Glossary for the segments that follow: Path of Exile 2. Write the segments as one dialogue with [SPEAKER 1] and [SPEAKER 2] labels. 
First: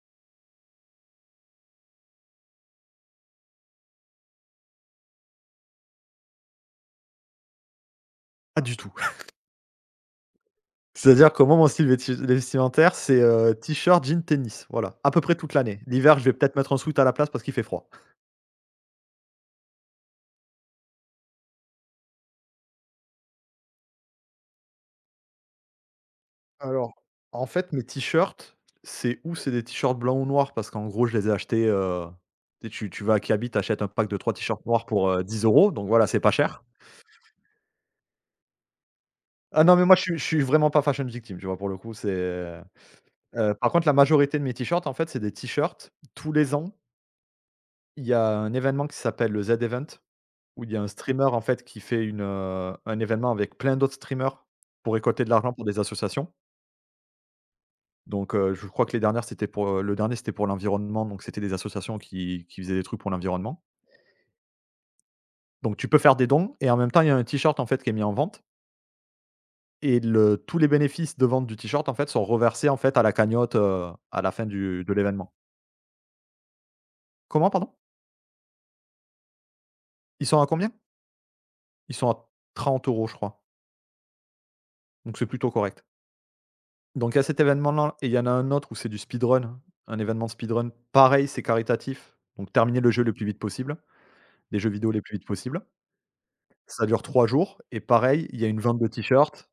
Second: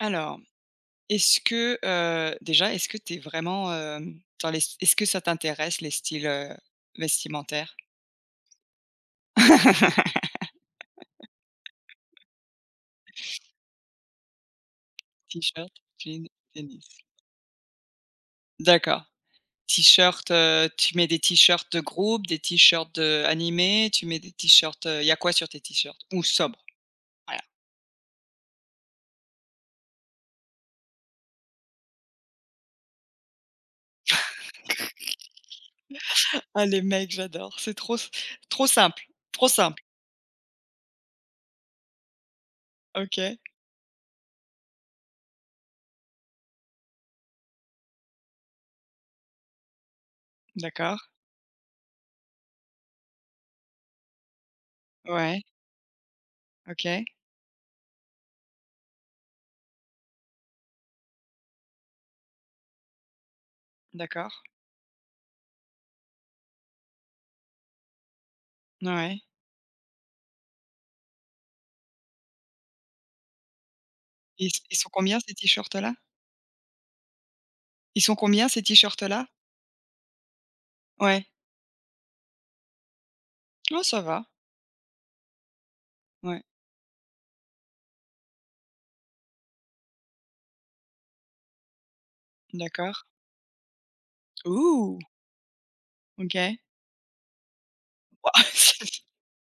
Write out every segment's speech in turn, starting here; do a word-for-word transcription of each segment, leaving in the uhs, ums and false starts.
[SPEAKER 1] Alors, est-ce que, heu, déjà, est-ce que tu es vraiment, hem, dans les est-ce que ça t'intéresse les styles, heu, vestimentaires?
[SPEAKER 2] Pas du tout. C'est-à-dire que moi, mon style vesti vestimentaire, c'est, heu, t-shirt, jean, tennis, voilà, à peu près toute
[SPEAKER 1] T-shirt,
[SPEAKER 2] l'année. L'hiver, je
[SPEAKER 1] jeans,
[SPEAKER 2] vais peut-être mettre un
[SPEAKER 1] tennis.
[SPEAKER 2] sweat à la place parce qu'il fait froid.
[SPEAKER 1] D'accord. T-shirt, heu, tu mets des t-shirts de groupe, des t-shirts, heu, animés, tu mets des t-shirts, il y a quoi sur tes t-shirts? Ou sobre,
[SPEAKER 2] Alors
[SPEAKER 1] voilà.
[SPEAKER 2] En fait, mes t-shirts, c'est ou c'est des t-shirts blancs ou noirs parce qu'en gros, je les ai achetés, heu, tu sais, tu tu vas à Kiabi, tu achètes un pack de trois t-shirts noirs pour, heu, dix euros €, donc voilà, c'est pas cher.
[SPEAKER 1] Ah les mecs, j'adore, c'est trop s trop simple, trop
[SPEAKER 2] Ah non,
[SPEAKER 1] simple.
[SPEAKER 2] mais moi, je suis je suis vraiment pas fashion victim, tu vois? Pour le coup, c'est, heu,
[SPEAKER 1] OK,
[SPEAKER 2] par contre, la majorité de mes t-shirts, en fait, c'est des t-shirts. Tous les ans, il y a un événement qui s'appelle le Z Event. Où il y a un
[SPEAKER 1] d'accord.
[SPEAKER 2] streamer en fait qui fait une, heu, un événement avec plein d'autres streamers pour récolter de
[SPEAKER 1] Ouais,
[SPEAKER 2] l'argent pour des associations.
[SPEAKER 1] OK,
[SPEAKER 2] Donc, heu, je crois que les dernières c'était pour, heu, le dernier c'était pour l'environnement, donc c'était des associations qui qui faisaient des trucs pour l'environnement.
[SPEAKER 1] d'accord.
[SPEAKER 2] Donc tu peux faire des dons et en même temps il y a un t-shirt en fait qui est mis en vente
[SPEAKER 1] Ouais.
[SPEAKER 2] et le tous les bénéfices de vente du t-shirt en fait sont reversés en fait à la cagnotte, heu, à la fin
[SPEAKER 1] Ils ils
[SPEAKER 2] du
[SPEAKER 1] sont
[SPEAKER 2] de
[SPEAKER 1] combien ces
[SPEAKER 2] l'événement.
[SPEAKER 1] t-shirts là?
[SPEAKER 2] Comment pardon?
[SPEAKER 1] Ils sont combien ces t-shirts là?
[SPEAKER 2] Ils sont à combien?
[SPEAKER 1] Ouais.
[SPEAKER 2] Ils sont à trente euros je crois,
[SPEAKER 1] Oh ça va,
[SPEAKER 2] donc c'est plutôt correct.
[SPEAKER 1] ouais,
[SPEAKER 2] Donc il y a cet événement-là et il y en a un autre où c'est du speedrun, un événement de speedrun. Pareil, c'est caritatif, donc terminer le jeu
[SPEAKER 1] d'accord.
[SPEAKER 2] le plus vite possible, les jeux vidéo
[SPEAKER 1] Ouh!
[SPEAKER 2] les plus vite possible.
[SPEAKER 1] OK.
[SPEAKER 2] Ça dure trois jours et pareil, il y
[SPEAKER 1] Waouh!
[SPEAKER 2] a une vente de t-shirts.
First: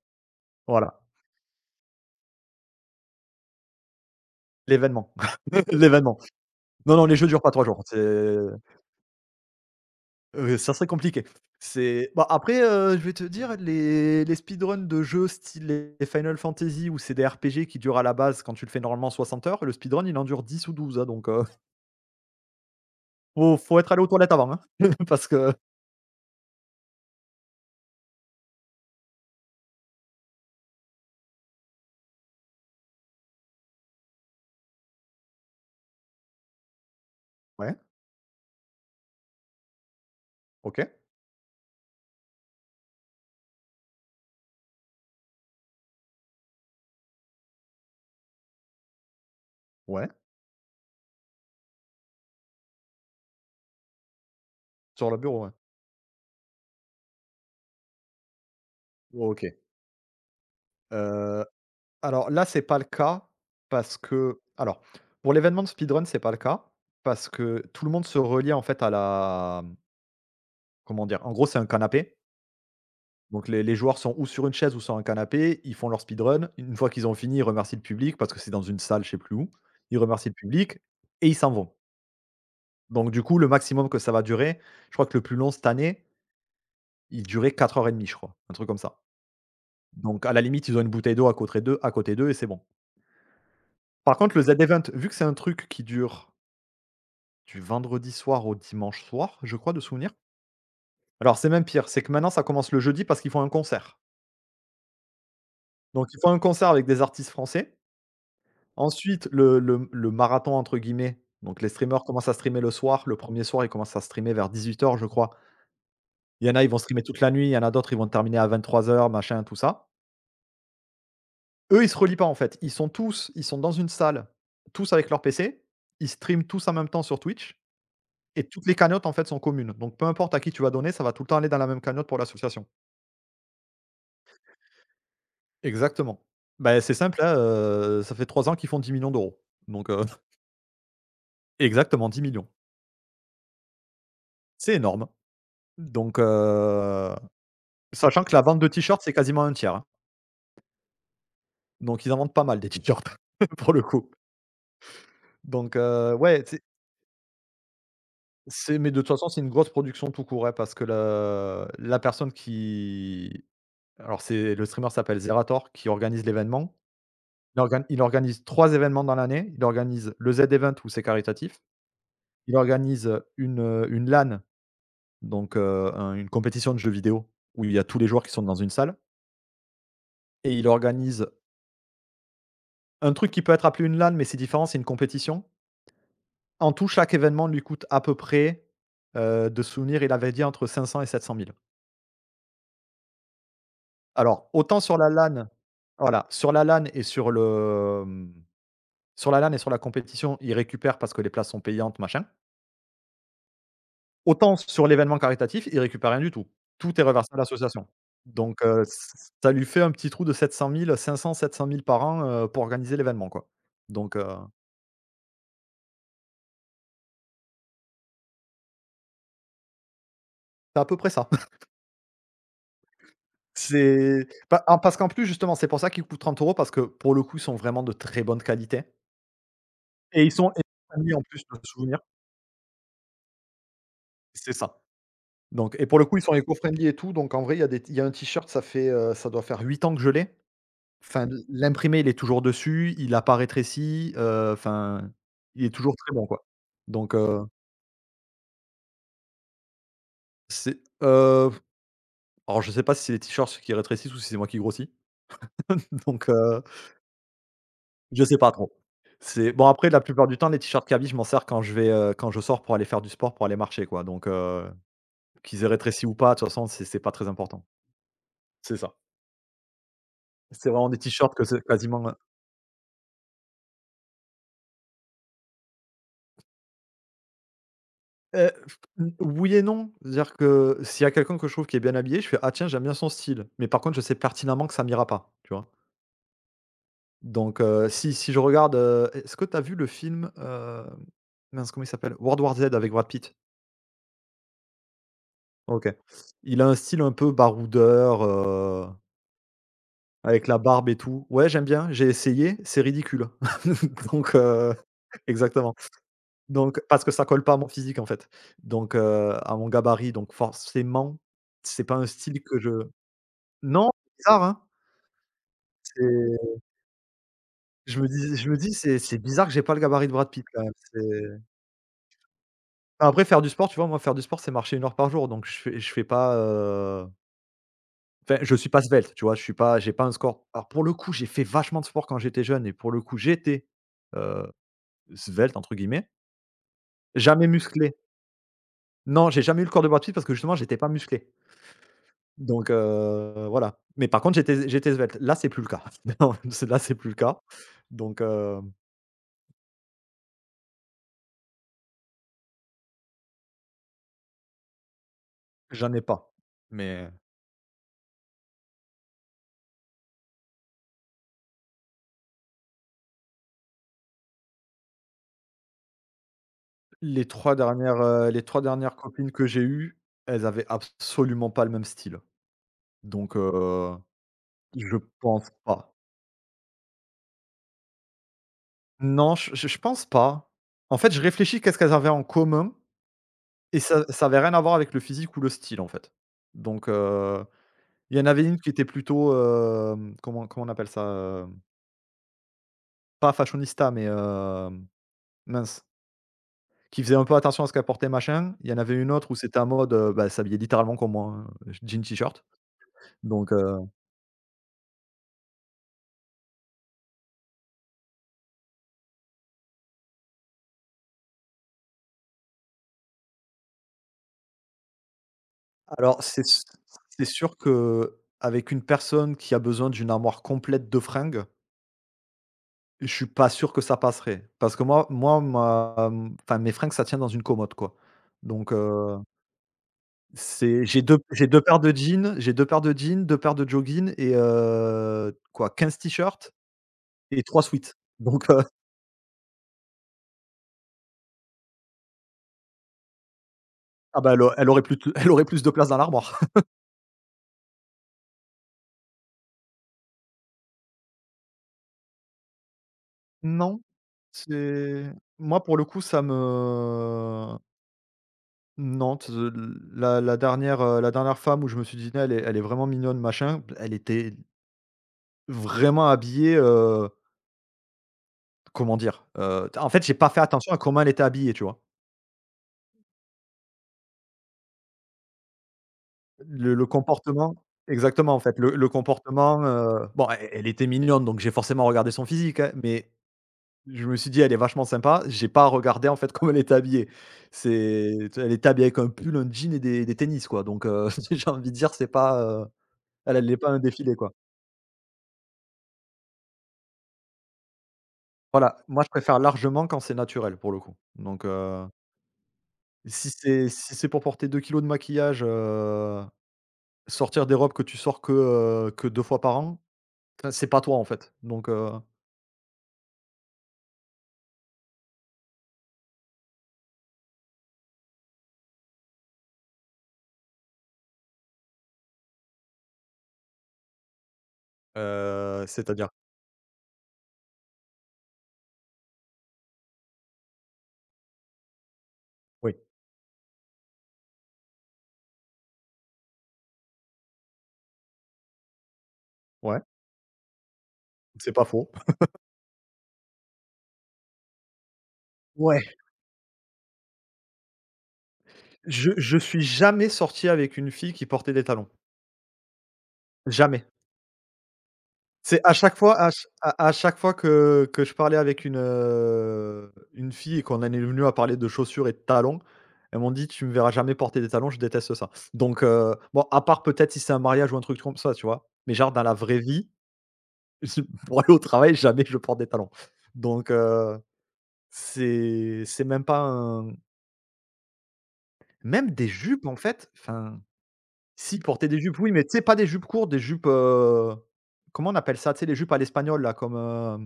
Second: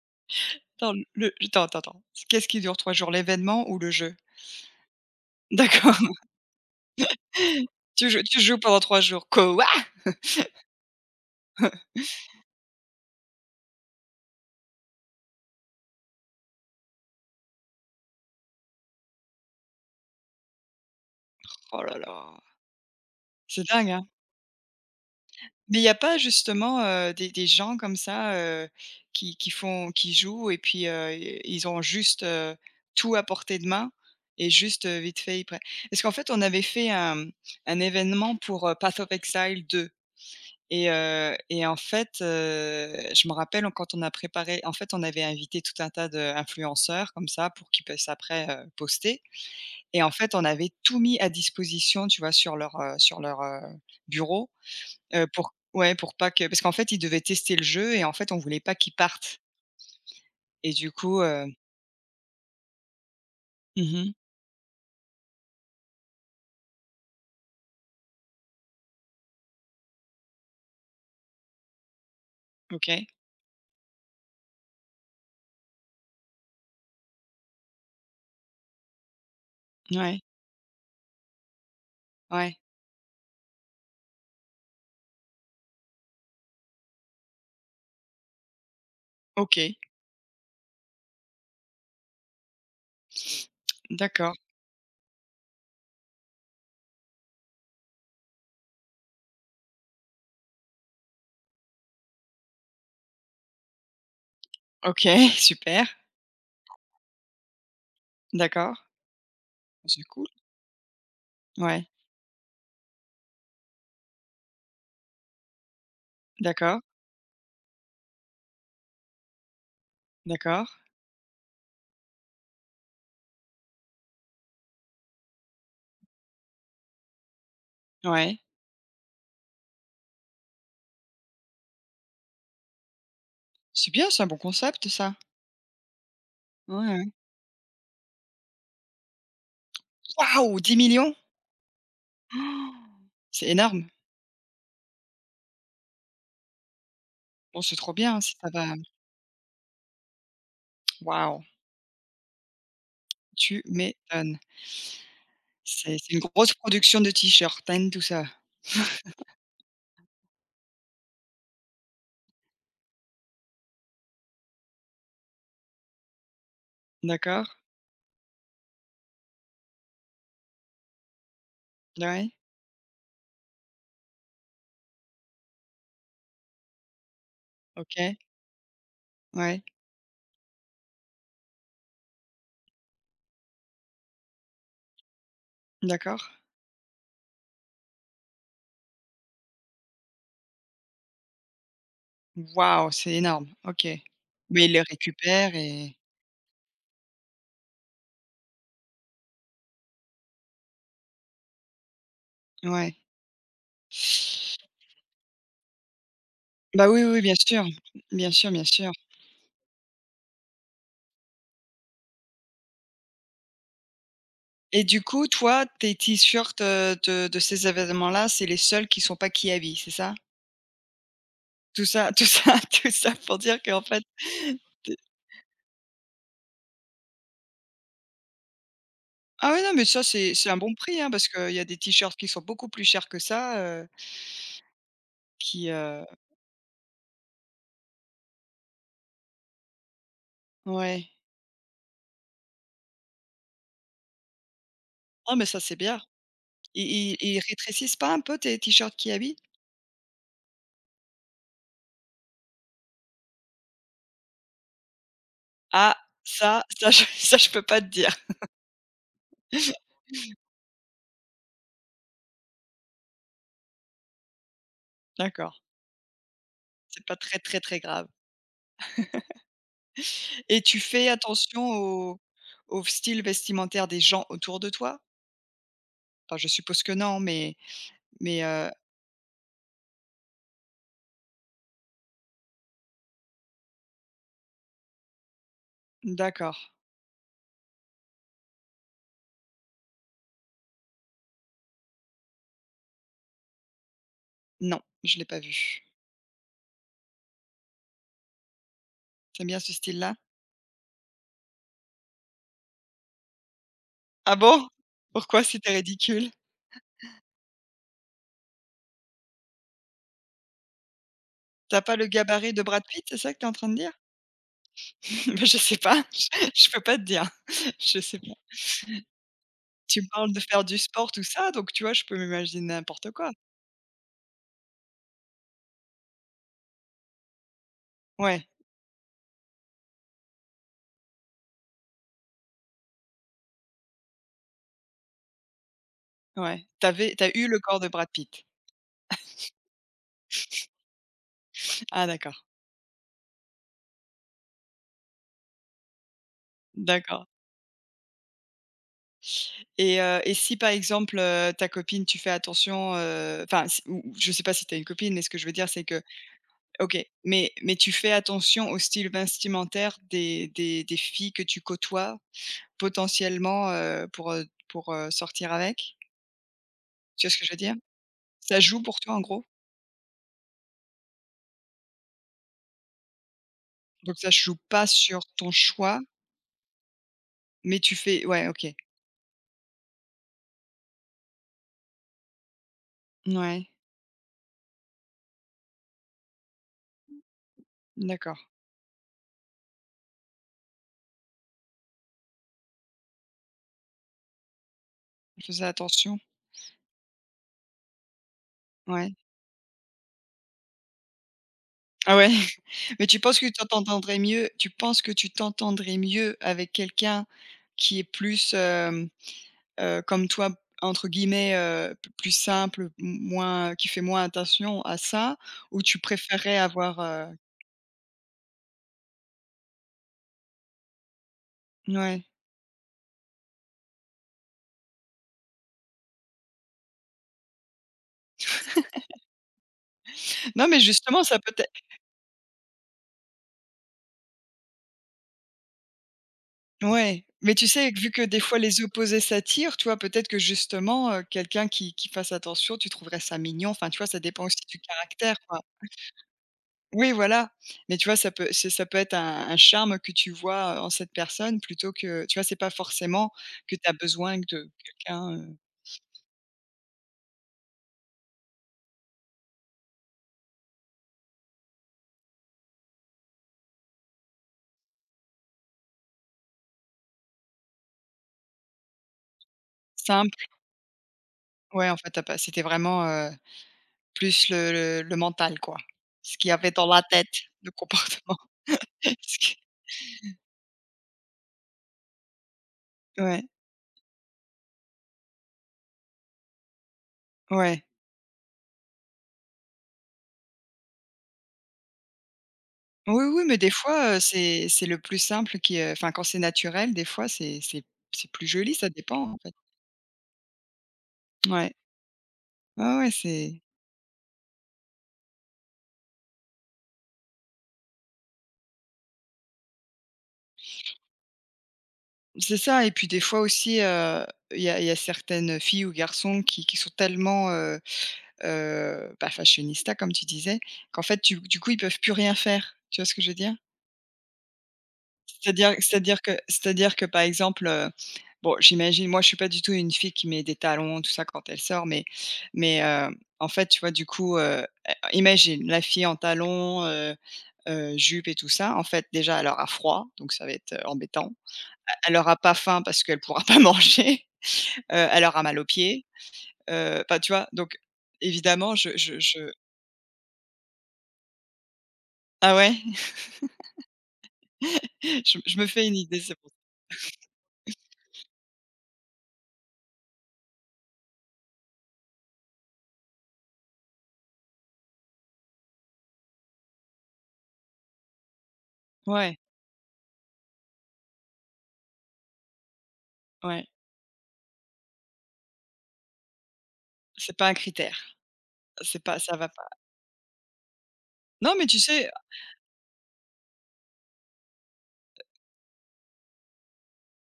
[SPEAKER 1] Attends,
[SPEAKER 2] Voilà,
[SPEAKER 1] le attends, attends, attends. Qu'est-ce qui dure trois jours? L'événement ou le jeu?
[SPEAKER 2] l'événement,
[SPEAKER 1] D'accord.
[SPEAKER 2] l'événement. Non, non, les jeux durent pas trois jours, c'est,
[SPEAKER 1] Tu joues tu
[SPEAKER 2] heu,
[SPEAKER 1] joues pendant trois jours. Quoi?
[SPEAKER 2] ça serait compliqué. C'est bah, après, heu, je vais te dire, les les speedruns de jeux style les Final Fantasy ou c'est des R P G qui durent à la base quand tu le fais normalement soixante heures, le speedrun, il en dure dix ou douze, hein, donc heu,
[SPEAKER 1] Oh là là,
[SPEAKER 2] faut
[SPEAKER 1] c'est
[SPEAKER 2] faut
[SPEAKER 1] dingue,
[SPEAKER 2] être allé
[SPEAKER 1] hein.
[SPEAKER 2] aux toilettes avant, hein, parce que
[SPEAKER 1] Mais il y a pas justement, heu, des des gens comme ça, heu, qui qui font qui jouent et puis, heu, i ils ont juste, heu, tout à portée de main et juste, heu, vite fait, ils prennent parce qu'en fait, on avait fait un, mmh,
[SPEAKER 2] ouais?
[SPEAKER 1] un événement pour, heu, Path of Exile deux.
[SPEAKER 2] OK,
[SPEAKER 1] Et heu et en fait, heu, je me rappelle quand on a préparé en fait, on avait invité tout un tas d'influenceurs comme ça pour qu'ils puissent après, heu, poster et
[SPEAKER 2] ouais,
[SPEAKER 1] en fait, on avait tout mis à disposition, tu vois? Sur leur, heu, sur leur, heu, bureau,
[SPEAKER 2] sur le
[SPEAKER 1] heu,
[SPEAKER 2] bureau, ouais.
[SPEAKER 1] pour ouais, pour pas que parce qu'en fait, ils devaient tester le jeu et en fait, on voulait pas qu'ils partent
[SPEAKER 2] OK.
[SPEAKER 1] et du coup, heu
[SPEAKER 2] Heu, alors là, c'est pas le cas parce
[SPEAKER 1] mmh
[SPEAKER 2] que alors, pour l'événement de speedrun, c'est pas le cas parce que tout le monde se relie en fait, à la mmh, comment dire? En gros, c'est un canapé,
[SPEAKER 1] OK.
[SPEAKER 2] donc les les joueurs sont ou sur une chaise ou sur un canapé, ils font leur speedrun. Une fois qu'ils ont fini, ils remercient le public parce que c'est dans une salle, je sais plus où. Ils
[SPEAKER 1] Ouais,
[SPEAKER 2] remercient le public et ils s'en vont.
[SPEAKER 1] ouais,
[SPEAKER 2] Donc du coup, le maximum que ça va durer, je crois que le plus long cette année, il durait quatre heures et un je crois, un truc comme ça.
[SPEAKER 1] OK.
[SPEAKER 2] Donc à la limite, ils ont une bouteille d'eau à côté d'eux à côté d'eux et c'est bon. Par
[SPEAKER 1] D'accord.
[SPEAKER 2] contre, le Z-Event, vu que c'est un truc qui dure du vendredi soir au dimanche soir, je crois de souvenir. Alors c'est même pire, c'est que maintenant ça commence le jeudi parce qu'ils font un concert.
[SPEAKER 1] OK, super.
[SPEAKER 2] Donc ils font un concert avec des artistes français.
[SPEAKER 1] D'accord.
[SPEAKER 2] Ensuite, le le
[SPEAKER 1] C'est
[SPEAKER 2] le
[SPEAKER 1] cool.
[SPEAKER 2] «marathon» entre guillemets, donc les
[SPEAKER 1] Ouais.
[SPEAKER 2] streamers commencent à streamer le soir. Le premier soir, ils commencent à streamer vers dix-huit heures, je crois. Il y en a, ils vont
[SPEAKER 1] D'accord,
[SPEAKER 2] streamer toute la nuit, il y en a d'autres, ils vont terminer à vingt-trois heures, machin, tout ça.
[SPEAKER 1] d'accord.
[SPEAKER 2] Eux, ils se relient pas en fait. Ils sont tous ils sont dans une salle, tous avec leur P C, ils streament tous en même temps sur Twitch.
[SPEAKER 1] Ouais.
[SPEAKER 2] Et toutes les cagnottes en fait sont communes. Donc peu importe à qui tu vas donner, ça va tout le temps aller dans la même cagnotte pour l'association.
[SPEAKER 1] C'est bien, c'est un bon concept ça.
[SPEAKER 2] Exactement.
[SPEAKER 1] Ouais,
[SPEAKER 2] Ben c'est
[SPEAKER 1] ouais.
[SPEAKER 2] simple, hein, heu, ça fait trois ans qu'ils font dix millions d'euros. Donc heu,
[SPEAKER 1] Waouh! Dix millions,
[SPEAKER 2] exactement dix millions.
[SPEAKER 1] c'est énorme.
[SPEAKER 2] C'est énorme. Donc heu,
[SPEAKER 1] Bon, c'est trop bien hein,
[SPEAKER 2] sachant que
[SPEAKER 1] si
[SPEAKER 2] la
[SPEAKER 1] ça
[SPEAKER 2] vente
[SPEAKER 1] va
[SPEAKER 2] de
[SPEAKER 1] hein.
[SPEAKER 2] t-shirts, c'est quasiment un tiers, hein.
[SPEAKER 1] Waouh,
[SPEAKER 2] Donc ils en vendent pas mal des t-shirts
[SPEAKER 1] tu
[SPEAKER 2] pour le coup.
[SPEAKER 1] m'étonnes.
[SPEAKER 2] Donc
[SPEAKER 1] C'est c'est
[SPEAKER 2] heu,
[SPEAKER 1] une
[SPEAKER 2] ouais,
[SPEAKER 1] grosse
[SPEAKER 2] c'est
[SPEAKER 1] production de t-shirts, hein, tout ça.
[SPEAKER 2] c'est mais de toute façon, c'est une grosse production tout court, hein, parce que la la personne qui alors c'est le streamer s'appelle Zerator qui organise l'événement.
[SPEAKER 1] D'accord.
[SPEAKER 2] Il organ il organise trois événements dans l'année. Il organise le Z-Event où c'est caritatif.
[SPEAKER 1] Ouais,
[SPEAKER 2] Il organise, une, heu, une LAN, donc heu, un une compétition de jeux vidéo où il y a tous les
[SPEAKER 1] OK.
[SPEAKER 2] joueurs qui sont dans une salle
[SPEAKER 1] Ouais,
[SPEAKER 2] et il organise un truc qui peut être appelé une LAN, mais c'est différent, c'est une compétition.
[SPEAKER 1] d'accord.
[SPEAKER 2] En tout, chaque événement lui coûte à peu près, heu, de souvenir, il avait dit entre cinq cents et sept cent mille.
[SPEAKER 1] Waouh, c'est énorme, OK.
[SPEAKER 2] Alors,
[SPEAKER 1] Mais ils
[SPEAKER 2] autant
[SPEAKER 1] les
[SPEAKER 2] sur la LAN
[SPEAKER 1] récupèrent et
[SPEAKER 2] voilà, sur la LAN et sur le, mmh, sur la LAN et sur la compétition, il récupère parce que les places sont payantes, machin.
[SPEAKER 1] ouais.
[SPEAKER 2] Autant sur l'événement caritatif, il récupère rien du tout.
[SPEAKER 1] Bah,
[SPEAKER 2] Tout
[SPEAKER 1] oui,
[SPEAKER 2] est
[SPEAKER 1] oui,
[SPEAKER 2] reversé
[SPEAKER 1] bien
[SPEAKER 2] à
[SPEAKER 1] sûr.
[SPEAKER 2] l'association.
[SPEAKER 1] Bien sûr,
[SPEAKER 2] Donc,
[SPEAKER 1] bien
[SPEAKER 2] heu,
[SPEAKER 1] sûr.
[SPEAKER 2] ç ça lui fait un petit trou de sept cent mille, cinq cent-sept cent mille par an, heu, pour organiser l'événement, quoi. Donc, heu,
[SPEAKER 1] Et du coup, toi, tes t-shirts, heu, de de ces événements-là, c'est les seuls qui sont pas Kiavi, c'est ça?
[SPEAKER 2] c'est à peu près ça.
[SPEAKER 1] Tout ça tout ça tout ça pour dire qu'en fait
[SPEAKER 2] C'est pa en parce
[SPEAKER 1] t
[SPEAKER 2] qu'en plus, justement, c'est pour ça qu'ils coûtent trente euros parce que pour le coup, ils sont vraiment de très bonne qualité
[SPEAKER 1] ah oui, non, mais ça,
[SPEAKER 2] et ils
[SPEAKER 1] c'est c'est
[SPEAKER 2] sont
[SPEAKER 1] un bon prix, hein,
[SPEAKER 2] éco-friendly en
[SPEAKER 1] parce
[SPEAKER 2] plus,
[SPEAKER 1] qu'il
[SPEAKER 2] le
[SPEAKER 1] y a des
[SPEAKER 2] souvenir.
[SPEAKER 1] t-shirts qui sont beaucoup plus chers que ça, heu,
[SPEAKER 2] C'est ça.
[SPEAKER 1] qui,
[SPEAKER 2] Donc et pour le
[SPEAKER 1] heu
[SPEAKER 2] coup, ils sont éco-friendly et tout, donc en vrai, il y a des t il y a un t-shirt, ça fait, heu, ça doit faire huit ans que je l'ai.
[SPEAKER 1] ouais.
[SPEAKER 2] Enfin, l l'imprimé, il est toujours dessus, il a pas rétréci, heu, enfin,
[SPEAKER 1] Non, mais ça,
[SPEAKER 2] il est
[SPEAKER 1] c'est
[SPEAKER 2] toujours
[SPEAKER 1] bien.
[SPEAKER 2] très bon, quoi. Donc
[SPEAKER 1] Ils ils ils
[SPEAKER 2] heu,
[SPEAKER 1] rétrécissent pas un peu tes t-shirts qui habillent?
[SPEAKER 2] c'est heu, alors je sais pas si c'est les t-shirts qui rétrécissent ou si c'est moi qui grossis,
[SPEAKER 1] Ah,
[SPEAKER 2] donc heu,
[SPEAKER 1] ça ça je ça, je peux pas te dire.
[SPEAKER 2] je sais pas trop. C'est bon, après, la plupart du temps, les t-shirts Kaby, je m'en sers quand je vais, heu, quand je sors pour aller faire du sport, pour aller marcher, quoi, donc heu,
[SPEAKER 1] D'accord,
[SPEAKER 2] qu'ils aient rétréci ou pas, de toute façon, c'est c'est
[SPEAKER 1] c'est
[SPEAKER 2] pas
[SPEAKER 1] pas
[SPEAKER 2] très
[SPEAKER 1] très, très,
[SPEAKER 2] important.
[SPEAKER 1] très grave
[SPEAKER 2] C'est ça.
[SPEAKER 1] et
[SPEAKER 2] C'est
[SPEAKER 1] tu
[SPEAKER 2] vraiment des
[SPEAKER 1] fais
[SPEAKER 2] t-shirts que c'est
[SPEAKER 1] attention
[SPEAKER 2] quasiment.
[SPEAKER 1] au au style vestimentaire des gens autour de toi? Enfin, je suppose que non, mais mais
[SPEAKER 2] Heu,
[SPEAKER 1] heu
[SPEAKER 2] oui et non. C'est-à-dire que s'il y a quelqu'un que je trouve qui est bien habillé, je fais: «Ah tiens, j'aime bien son style». Mais par contre, je sais pertinemment que ça m'ira pas, tu vois?
[SPEAKER 1] d'accord.
[SPEAKER 2] Donc heu, si si je regarde, heu, est-ce que tu as vu le film, heu, mince, comment il s'appelle? World War Z avec Brad Pitt.
[SPEAKER 1] Non, je l'ai pas vu.
[SPEAKER 2] OK. Il a un style un peu baroudeur, heu,
[SPEAKER 1] T'aimes bien ce style-là?
[SPEAKER 2] avec la barbe et tout. Ouais, j'aime bien, j'ai essayé, c'est ridicule. Donc
[SPEAKER 1] Ah bon?
[SPEAKER 2] heu,
[SPEAKER 1] Pourquoi
[SPEAKER 2] exactement.
[SPEAKER 1] c'était ridicule?
[SPEAKER 2] Donc parce que ça colle pas à mon physique, en fait. Donc heu, à mon gabarit, donc forcément,
[SPEAKER 1] T'as
[SPEAKER 2] c'est
[SPEAKER 1] pas
[SPEAKER 2] pas
[SPEAKER 1] le
[SPEAKER 2] un style
[SPEAKER 1] gabarit
[SPEAKER 2] que
[SPEAKER 1] de
[SPEAKER 2] je.
[SPEAKER 1] Brad Pitt, c'est ça que t'es en train de dire?
[SPEAKER 2] Non, c'est bizarre, hein.
[SPEAKER 1] Bah, je sais pas, je
[SPEAKER 2] C'est
[SPEAKER 1] je peux pas te dire, je
[SPEAKER 2] je me
[SPEAKER 1] sais pas.
[SPEAKER 2] dis je me dis: «C'est c'est bizarre que j'ai pas le
[SPEAKER 1] Tu me
[SPEAKER 2] gabarit de Brad
[SPEAKER 1] parles de
[SPEAKER 2] Pitt
[SPEAKER 1] faire
[SPEAKER 2] quand même».
[SPEAKER 1] du
[SPEAKER 2] C'est,
[SPEAKER 1] sport, tout ça, donc tu vois, je peux m'imaginer
[SPEAKER 2] enfin,
[SPEAKER 1] n'importe
[SPEAKER 2] après,
[SPEAKER 1] quoi.
[SPEAKER 2] faire du sport, tu vois, moi faire du sport, c'est marcher une heure par jour, donc je fais je fais pas, heu, enfin,
[SPEAKER 1] Ouais,
[SPEAKER 2] je suis pas svelte, tu vois? Je suis pas j'ai pas un score. Alors, pour le coup, j'ai fait vachement de sport quand j'étais jeune et pour le coup, j'étais, heu, «svelte» entre guillemets,
[SPEAKER 1] ouais. T'avais, t'as eu
[SPEAKER 2] jamais
[SPEAKER 1] le corps de
[SPEAKER 2] musclé.
[SPEAKER 1] Brad Pitt?
[SPEAKER 2] Non, j'ai jamais eu le corps de Brad Pitt parce que justement, j'étais pas musclé.
[SPEAKER 1] Ah d'accord,
[SPEAKER 2] Donc heu, voilà. Mais par contre, j'étais j'étais svelte. Là, c'est plus le cas. Non, c'est, là, c'est plus le
[SPEAKER 1] d'accord
[SPEAKER 2] cas. Donc heu,
[SPEAKER 1] et heu et si par exemple, heu, ta copine, tu fais attention, heu, enfin si ou ou je sais pas si t'as une copine, mais ce que je veux dire, c'est
[SPEAKER 2] j'en
[SPEAKER 1] que
[SPEAKER 2] ai pas.
[SPEAKER 1] OK,
[SPEAKER 2] Mais
[SPEAKER 1] mais mais tu fais attention au style vestimentaire des des des filles que tu côtoies? Potentiellement, heu, pour, heu, pour, heu, sortir avec. Tu
[SPEAKER 2] Les
[SPEAKER 1] vois ce que je veux
[SPEAKER 2] trois
[SPEAKER 1] dire?
[SPEAKER 2] dernières, heu, les
[SPEAKER 1] Ça
[SPEAKER 2] trois
[SPEAKER 1] joue
[SPEAKER 2] dernières
[SPEAKER 1] pour toi en
[SPEAKER 2] copines
[SPEAKER 1] gros?
[SPEAKER 2] que j'ai eues, elles avaient absolument pas le même style. Donc heu,
[SPEAKER 1] Donc ça joue pas
[SPEAKER 2] je
[SPEAKER 1] sur
[SPEAKER 2] pense
[SPEAKER 1] ton
[SPEAKER 2] pas.
[SPEAKER 1] choix, mais tu fais ouais, OK.
[SPEAKER 2] Non, je je je pense pas. En fait, je réfléchis qu'est-ce qu'elles avaient en commun
[SPEAKER 1] Ouais,
[SPEAKER 2] et ça ça avait rien à voir avec le physique ou le style, en fait. Donc heu, il y en avait
[SPEAKER 1] d'accord.
[SPEAKER 2] une qui était plutôt, hem, comment comment on appelle ça? Hem, pas fashionista, mais hem,
[SPEAKER 1] Je faisais
[SPEAKER 2] mince,
[SPEAKER 1] attention.
[SPEAKER 2] qui faisait un peu attention à ce qu'elle portait machin. Il y en avait une
[SPEAKER 1] Ouais.
[SPEAKER 2] autre où c'était un mode, heu, bah, elle s'habillait littéralement comme moi, hein, jean,
[SPEAKER 1] Ah ouais?
[SPEAKER 2] t-shirt.
[SPEAKER 1] Mais tu penses que tu
[SPEAKER 2] Donc
[SPEAKER 1] t'entendrais mieux tu penses que tu t'entendrais mieux avec quelqu'un qui est plus, hem, heu, comme toi, entre guillemets, heu, p plus simple, m moins qui fait moins attention à ça? Ou tu
[SPEAKER 2] Alors, c'est
[SPEAKER 1] préférerais
[SPEAKER 2] s
[SPEAKER 1] avoir,
[SPEAKER 2] c'est
[SPEAKER 1] heu
[SPEAKER 2] sûr qu'avec une personne qui a besoin d'une armoire complète de fringues,
[SPEAKER 1] ouais.
[SPEAKER 2] je suis pas sûr que ça passerait. Parce que moi moi ma mmh, enfin mes fringues, ça tient dans une commode, quoi. Donc, heu,
[SPEAKER 1] Non mais
[SPEAKER 2] c'est j'ai deux
[SPEAKER 1] justement ça
[SPEAKER 2] j'ai
[SPEAKER 1] peut.
[SPEAKER 2] deux paires de jeans j'ai deux paires de jeans, deux paires de jogging et heu, quoi, quinze t-shirts
[SPEAKER 1] Ouais,
[SPEAKER 2] et
[SPEAKER 1] mais
[SPEAKER 2] trois
[SPEAKER 1] tu sais,
[SPEAKER 2] sweats.
[SPEAKER 1] vu que des
[SPEAKER 2] Donc,
[SPEAKER 1] fois
[SPEAKER 2] heu,
[SPEAKER 1] les opposés s'attirent, tu vois, peut-être que justement, heu, quelqu'un qui qui fasse attention, tu trouverais ça mignon. Enfin, tu vois, ça
[SPEAKER 2] ah bah, elle
[SPEAKER 1] dépend
[SPEAKER 2] au
[SPEAKER 1] aussi
[SPEAKER 2] elle
[SPEAKER 1] du
[SPEAKER 2] aurait plus t elle
[SPEAKER 1] caractère,
[SPEAKER 2] aurait
[SPEAKER 1] quoi.
[SPEAKER 2] plus de place dans l'armoire.
[SPEAKER 1] Oui, voilà, mais tu vois, ça peut c'est ça peut être un un charme que tu vois, heu, en cette personne plutôt que tu vois, c'est pas forcément que
[SPEAKER 2] Non,
[SPEAKER 1] tu as besoin de
[SPEAKER 2] c'est
[SPEAKER 1] quelqu'un, heu,
[SPEAKER 2] moi, pour le coup, ça me Nantes, heu, la la dernière, heu, la dernière femme où je me suis dit: elle est elle est vraiment mignonne machin», elle était vraiment habillée, heu, comment dire? Heu, en fait, j'ai pas fait
[SPEAKER 1] simple.
[SPEAKER 2] attention à comment elle était habillée, tu vois?
[SPEAKER 1] Ouais, en fait, tu pas c'était vraiment, heu, plus le le le mental, quoi. Ce qu'il y avait
[SPEAKER 2] Le le
[SPEAKER 1] dans la tête,
[SPEAKER 2] comportement
[SPEAKER 1] le
[SPEAKER 2] exactement,
[SPEAKER 1] comportement.
[SPEAKER 2] en fait, le le
[SPEAKER 1] Ce qui
[SPEAKER 2] comportement, heu, bon, elle elle était mignonne, donc j'ai forcément regardé son physique, hein, mais
[SPEAKER 1] ouais,
[SPEAKER 2] je me suis dit: «Elle est vachement sympa», j'ai pas regardé, en fait, comment elle était habillée.
[SPEAKER 1] ouais.
[SPEAKER 2] C'est elle était habillée avec un pull, un jean et des des tennis, quoi, donc heu, j'ai envie de dire, c'est pas, heu,
[SPEAKER 1] Oui,
[SPEAKER 2] elle
[SPEAKER 1] oui,
[SPEAKER 2] elle est
[SPEAKER 1] mais
[SPEAKER 2] pas
[SPEAKER 1] des
[SPEAKER 2] à un défilé,
[SPEAKER 1] fois, heu,
[SPEAKER 2] quoi.
[SPEAKER 1] c'est c'est le plus simple qui, heu enfin, quand c'est naturel, des fois, c'est c'est c'est plus joli,
[SPEAKER 2] Voilà,
[SPEAKER 1] ça
[SPEAKER 2] moi je
[SPEAKER 1] dépend, en
[SPEAKER 2] préfère
[SPEAKER 1] fait.
[SPEAKER 2] largement quand c'est naturel pour le coup. Donc,
[SPEAKER 1] Ouais.
[SPEAKER 2] heu,
[SPEAKER 1] Ouais, ouais,
[SPEAKER 2] si
[SPEAKER 1] c'est
[SPEAKER 2] c'est si c'est pour porter deux kilos de maquillage, heu, sortir des robes que tu sors que, heu, que deux fois par an, enfin, c'est pas toi en fait. Donc, heu,
[SPEAKER 1] c'est ça et puis des fois aussi, heu, il y a il y a certaines filles ou garçons qui qui sont tellement, heu heu, bah, fashionistas, comme tu disais, qu'en fait, tu du coup, ils peuvent plus rien faire. Tu vois ce que je veux dire?
[SPEAKER 2] heu,
[SPEAKER 1] C'est-à-dire
[SPEAKER 2] c'est-à-dire?
[SPEAKER 1] c'est-à-dire que c'est-à-dire que, par exemple, bon, j'imagine moi, je suis pas du tout une fille qui met des talons, tout ça, quand elle sort, mais
[SPEAKER 2] Oui,
[SPEAKER 1] mais heu, en fait, tu vois, du coup, heu, e imagine la fille en talons, heu heu, jupe et tout ça. En fait, déjà, elle aura
[SPEAKER 2] ouais,
[SPEAKER 1] froid, donc ça va être, heu, embêtant.
[SPEAKER 2] c'est pas faux.
[SPEAKER 1] E elle aura pas faim parce qu'elle pourra pas manger, heu, elle aura mal aux
[SPEAKER 2] Ouais,
[SPEAKER 1] pieds, heu, enfin, tu vois? Donc évidemment, je
[SPEAKER 2] je
[SPEAKER 1] je
[SPEAKER 2] je
[SPEAKER 1] je
[SPEAKER 2] suis jamais sorti avec une fille qui portait des talons.
[SPEAKER 1] ah ouais?
[SPEAKER 2] Jamais.
[SPEAKER 1] Je je
[SPEAKER 2] C'est
[SPEAKER 1] me
[SPEAKER 2] à
[SPEAKER 1] fais une
[SPEAKER 2] chaque
[SPEAKER 1] idée,
[SPEAKER 2] fois à
[SPEAKER 1] c'est
[SPEAKER 2] ch
[SPEAKER 1] pour ça.
[SPEAKER 2] à à chaque fois que que je parlais avec une, heu, une fille et qu'on en est venu à parler de chaussures et de talons, elles m'ont dit: «Tu me verras jamais porter des talons, je déteste ça». Donc heu, bon, à part peut-être si c'est un mariage ou un truc comme ça, tu vois? Mais genre dans la
[SPEAKER 1] Ouais,
[SPEAKER 2] vraie vie, pour aller au travail, jamais je porte des talons.
[SPEAKER 1] ouais,
[SPEAKER 2] Donc heu, c'est c'est même pas un
[SPEAKER 1] c'est pas un critère, c'est
[SPEAKER 2] même
[SPEAKER 1] pas
[SPEAKER 2] des
[SPEAKER 1] ça va
[SPEAKER 2] jupes
[SPEAKER 1] pas.
[SPEAKER 2] en fait, enfin,
[SPEAKER 1] Non,
[SPEAKER 2] si
[SPEAKER 1] mais tu
[SPEAKER 2] porter des
[SPEAKER 1] sais.
[SPEAKER 2] jupes, oui, mais tu sais pas des jupes courtes, des jupes, heu, comment on appelle ça? Tu sais les jupes à l'espagnol là comme, heu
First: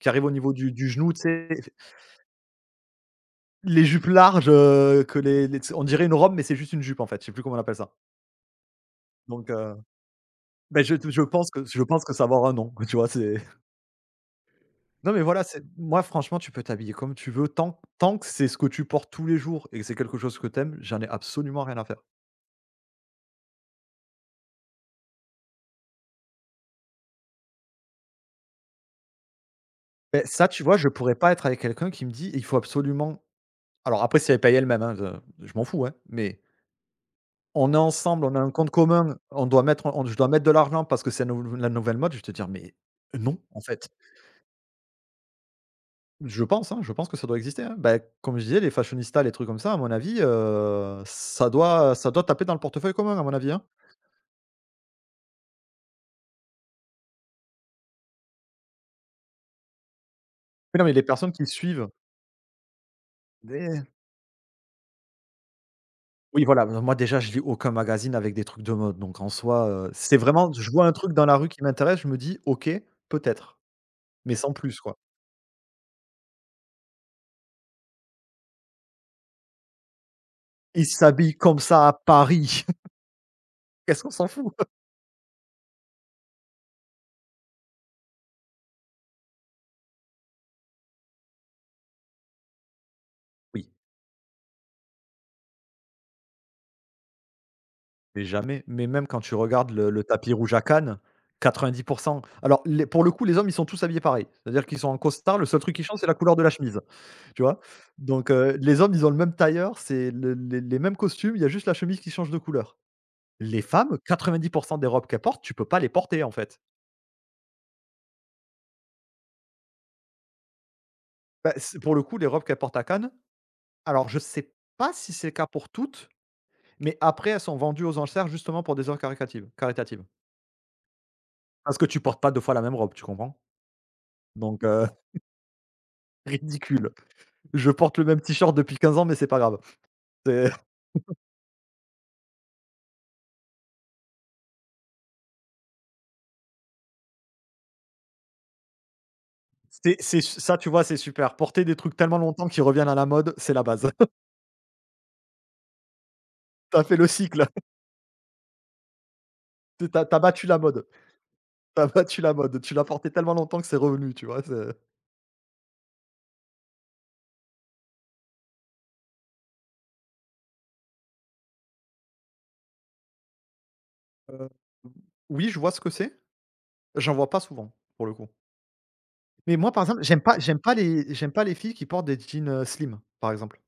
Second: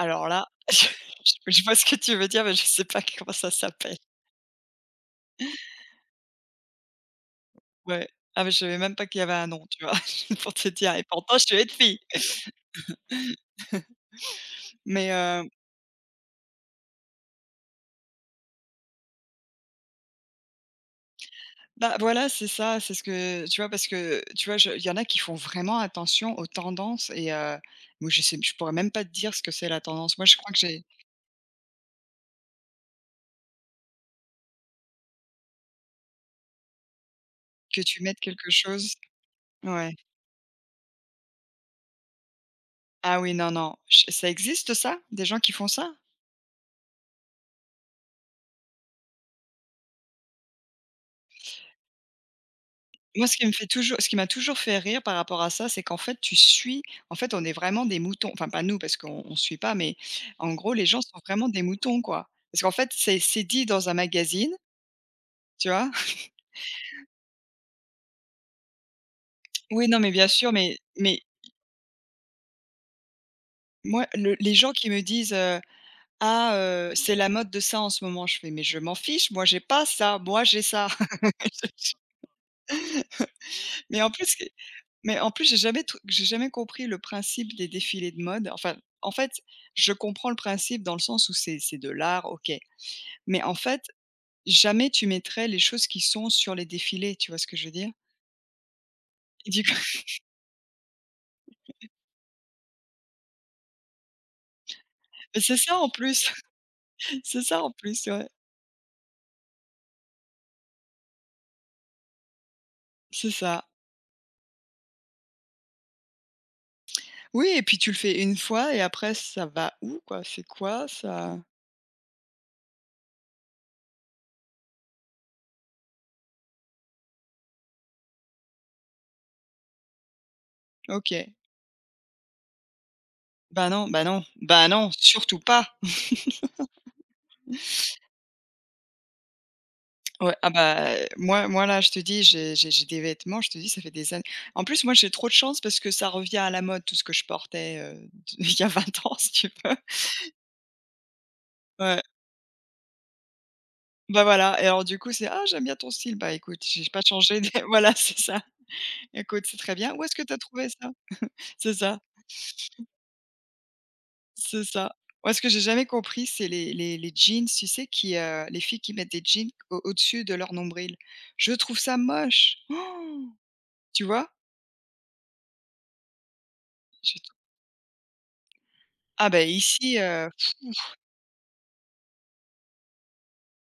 [SPEAKER 2] qui arrive au
[SPEAKER 1] là,
[SPEAKER 2] niveau du
[SPEAKER 1] je
[SPEAKER 2] du genou, tu sais?
[SPEAKER 1] je vois ce que tu veux dire, mais je sais pas comment ça
[SPEAKER 2] Les
[SPEAKER 1] s'appelle.
[SPEAKER 2] jupes larges, heu, que les les on dirait une robe, mais c'est juste une jupe, en fait. Je sais plus comment on appelle ça.
[SPEAKER 1] Ouais. Ah mais je savais même pas qu'il y avait un
[SPEAKER 2] Donc
[SPEAKER 1] nom,
[SPEAKER 2] heu,
[SPEAKER 1] tu vois? Pour te
[SPEAKER 2] beh, je
[SPEAKER 1] dire et
[SPEAKER 2] je
[SPEAKER 1] pourtant je
[SPEAKER 2] pense
[SPEAKER 1] suis
[SPEAKER 2] que
[SPEAKER 1] une
[SPEAKER 2] je
[SPEAKER 1] fille.
[SPEAKER 2] pense que ça va avoir un nom, tu vois? C'est
[SPEAKER 1] Mais
[SPEAKER 2] non, mais voilà,
[SPEAKER 1] heu,
[SPEAKER 2] c'est moi, franchement, tu peux t'habiller comme tu veux, tant tant que c'est ce que tu portes tous les jours et que c'est quelque chose que t'aimes j'en ai absolument rien à
[SPEAKER 1] bah,
[SPEAKER 2] faire.
[SPEAKER 1] voilà, c'est ça, c'est ce que tu vois? Parce que, tu vois, je il y en a qui font vraiment attention aux tendances et heu, moi je sais je pourrais même pas te dire ce que c'est la tendance.
[SPEAKER 2] Beh,
[SPEAKER 1] Moi je
[SPEAKER 2] ça,
[SPEAKER 1] crois que
[SPEAKER 2] tu vois,
[SPEAKER 1] j'ai
[SPEAKER 2] je pourrais pas être avec quelqu'un qui me dit: «Il faut absolument» alors après, si elle paye elle-même, hein, je je m'en fous, hein, mais on est
[SPEAKER 1] que tu mettes
[SPEAKER 2] ensemble, on a
[SPEAKER 1] quelque
[SPEAKER 2] un compte
[SPEAKER 1] chose
[SPEAKER 2] commun, on doit mettre
[SPEAKER 1] ouais.
[SPEAKER 2] on je dois mettre de l'argent parce que c'est la nou la nouvelle mode. Je vais te dire: «Mais
[SPEAKER 1] Ah oui,
[SPEAKER 2] non,
[SPEAKER 1] non,
[SPEAKER 2] en
[SPEAKER 1] non.
[SPEAKER 2] fait».
[SPEAKER 1] Ch ça existe ça? Des gens qui font ça?
[SPEAKER 2] Je pense, hein, je pense que ça doit exister, hein. Bah, comme je disais, les fashionistas, les trucs comme ça, à mon avis, heu, ça doit ça doit taper dans le portefeuille commun, à
[SPEAKER 1] Moi,
[SPEAKER 2] mon
[SPEAKER 1] ce qui me
[SPEAKER 2] avis, hein.
[SPEAKER 1] fait toujours ce qui m'a toujours fait rire par rapport à ça, c'est qu'en fait, tu suis en fait, on est vraiment des moutons. Enfin, pas nous, parce qu'on on suit pas, mais en gros,
[SPEAKER 2] Mais
[SPEAKER 1] les
[SPEAKER 2] non, mais
[SPEAKER 1] gens
[SPEAKER 2] les
[SPEAKER 1] sont
[SPEAKER 2] personnes qui
[SPEAKER 1] vraiment des
[SPEAKER 2] suivent
[SPEAKER 1] moutons, quoi. Parce qu'en fait, c'est c'est dit
[SPEAKER 2] des
[SPEAKER 1] dans un magazine, tu vois?
[SPEAKER 2] oui, voilà, moi déjà, je lis aucun magazine avec des trucs de mode, donc en soi,
[SPEAKER 1] Oui,
[SPEAKER 2] heu,
[SPEAKER 1] non, mais
[SPEAKER 2] c'est
[SPEAKER 1] bien sûr,
[SPEAKER 2] vraiment je
[SPEAKER 1] mais
[SPEAKER 2] vois un truc
[SPEAKER 1] mais
[SPEAKER 2] dans la rue qui m'intéresse, je me dis: «OK, peut-être»,
[SPEAKER 1] moi,
[SPEAKER 2] mais
[SPEAKER 1] le
[SPEAKER 2] sans
[SPEAKER 1] les gens
[SPEAKER 2] plus,
[SPEAKER 1] qui
[SPEAKER 2] quoi.
[SPEAKER 1] me disent, heu: «Ah, heu, c'est la mode de ça en ce moment», je fais: «Mais je m'en fiche, moi j'ai pas ça, moi j'ai
[SPEAKER 2] Ils
[SPEAKER 1] ça».
[SPEAKER 2] s'habillent comme ça à Paris,
[SPEAKER 1] Mais
[SPEAKER 2] qu'est-ce
[SPEAKER 1] en
[SPEAKER 2] qu'on s'en
[SPEAKER 1] plus,
[SPEAKER 2] fout?
[SPEAKER 1] Mais en plus, j'ai jamais tr j'ai jamais compris le principe des défilés de mode. Enfin, en fait, je comprends le principe dans le sens où c'est c'est de l'art, OK. Mais en
[SPEAKER 2] Oui.
[SPEAKER 1] fait, jamais tu mettrais les choses qui sont sur les défilés, tu vois ce que je veux dire?
[SPEAKER 2] Mais jamais, mais même quand tu
[SPEAKER 1] Du
[SPEAKER 2] regardes
[SPEAKER 1] coup
[SPEAKER 2] le le tapis rouge à Cannes, quatre-vingt-dix alors les pour le coup, les hommes, ils sont tous habillés pareil. C'est-à-dire qu'ils sont en costard, le
[SPEAKER 1] c'est
[SPEAKER 2] seul truc
[SPEAKER 1] ça
[SPEAKER 2] qui
[SPEAKER 1] en
[SPEAKER 2] change, c'est la
[SPEAKER 1] plus,
[SPEAKER 2] couleur de la chemise,
[SPEAKER 1] c'est
[SPEAKER 2] tu vois?
[SPEAKER 1] ça en plus, ouais,
[SPEAKER 2] Donc heu, les hommes, ils ont le même tailleur, c'est le les les mêmes costumes, il y a juste la chemise qui change de couleur.
[SPEAKER 1] c'est
[SPEAKER 2] Les
[SPEAKER 1] ça.
[SPEAKER 2] femmes, quatre-vingt-dix des robes qu'elles portent, tu peux pas les porter, en fait.
[SPEAKER 1] Oui et puis tu le fais une fois et après ça va où quoi? C'est quoi ça?
[SPEAKER 2] Bah, c'est pour le coup, les robes qu'elles portent à Cannes, alors je sais pas si c'est le cas pour toutes, mais après elles sont vendues aux enchères justement pour des œuvres caritatives caritatives.
[SPEAKER 1] OK.
[SPEAKER 2] Parce que tu portes pas deux fois la même robe, tu comprends?
[SPEAKER 1] Bah non, bah non,
[SPEAKER 2] Donc
[SPEAKER 1] bah
[SPEAKER 2] heu,
[SPEAKER 1] non, surtout pas!
[SPEAKER 2] ridicule. Je porte le même t-shirt depuis quinze ans, mais c'est pas grave.
[SPEAKER 1] Ouais, ah
[SPEAKER 2] C'est
[SPEAKER 1] bah, heu, moi moi là, je te dis, j'ai j'ai j'ai des vêtements, je te dis, ça fait des années. En plus, moi, j'ai trop de chance parce que ça revient à la mode, tout ce que je portais, heu, il y a vingt ans, si tu veux.
[SPEAKER 2] c'est c'est ça, tu vois, c'est super. Porter des trucs
[SPEAKER 1] Ouais,
[SPEAKER 2] tellement longtemps qu'ils reviennent à la mode, c'est la base.
[SPEAKER 1] bah, voilà et alors du coup, c'est: «Ah, j'aime bien ton style». Bah, écoute,
[SPEAKER 2] T'as
[SPEAKER 1] j'ai
[SPEAKER 2] fait
[SPEAKER 1] pas
[SPEAKER 2] le
[SPEAKER 1] changé
[SPEAKER 2] cycle.
[SPEAKER 1] de voilà, c'est ça. Écoute, c'est très bien. Où
[SPEAKER 2] T'as
[SPEAKER 1] est-ce
[SPEAKER 2] as
[SPEAKER 1] que tu as
[SPEAKER 2] battu la
[SPEAKER 1] trouvé
[SPEAKER 2] mode.
[SPEAKER 1] ça? C'est
[SPEAKER 2] T'as
[SPEAKER 1] ça,
[SPEAKER 2] battu la mode. Tu l'as porté tellement longtemps que c'est revenu, tu vois?
[SPEAKER 1] c'est
[SPEAKER 2] C'est,
[SPEAKER 1] ça. Moi, ce que j'ai jamais compris, c'est les les les jeans, tu sais, qui, heu les filles qui mettent des jeans au au-dessus de leur nombril. Je trouve ça moche. Oh, tu vois?
[SPEAKER 2] heu, oui, je vois ce que c'est. J'en
[SPEAKER 1] Je
[SPEAKER 2] vois pas souvent, pour le coup.
[SPEAKER 1] ah, ben
[SPEAKER 2] Mais moi, par
[SPEAKER 1] ici,
[SPEAKER 2] exemple, j'aime
[SPEAKER 1] heu
[SPEAKER 2] pas j'aime pas les j'aime pas les filles qui portent des jeans, heu, slim, par exemple.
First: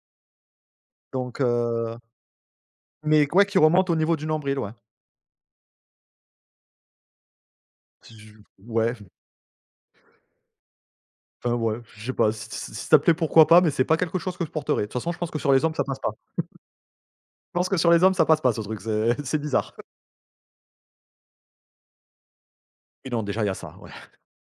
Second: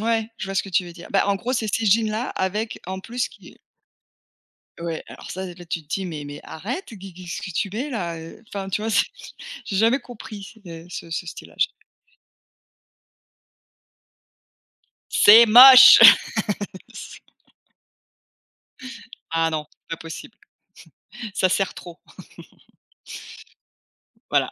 [SPEAKER 1] Ouais, je vois ce que tu veux dire. Bah, en
[SPEAKER 2] Donc
[SPEAKER 1] gros, c'est ces
[SPEAKER 2] heu,
[SPEAKER 1] jeans-là avec en plus
[SPEAKER 2] mais ouais,
[SPEAKER 1] qui
[SPEAKER 2] qui remontent au niveau du nombril, ouais.
[SPEAKER 1] ouais, alors ça, là, tu te dis: «Mais mais arrête, qu'est qu'est-ce que tu mets là?»
[SPEAKER 2] Je
[SPEAKER 1] heu, enfin, tu vois?
[SPEAKER 2] ouais,
[SPEAKER 1] C'est j'ai jamais compris c ce ce
[SPEAKER 2] enfin,
[SPEAKER 1] stylage.
[SPEAKER 2] ouais, je sais pas. Si si si ça te plaît, pourquoi pas, mais c'est pas quelque chose que je porterai. De toute façon, je pense que
[SPEAKER 1] «C'est
[SPEAKER 2] sur les hommes, ça
[SPEAKER 1] moche!»
[SPEAKER 2] passe pas. Je pense que sur les hommes, ça passe pas ce truc, c'est c'est
[SPEAKER 1] Ah non,
[SPEAKER 2] bizarre.
[SPEAKER 1] pas possible, ça sert trop.
[SPEAKER 2] Oui, non, déjà, il y a ça,
[SPEAKER 1] Voilà.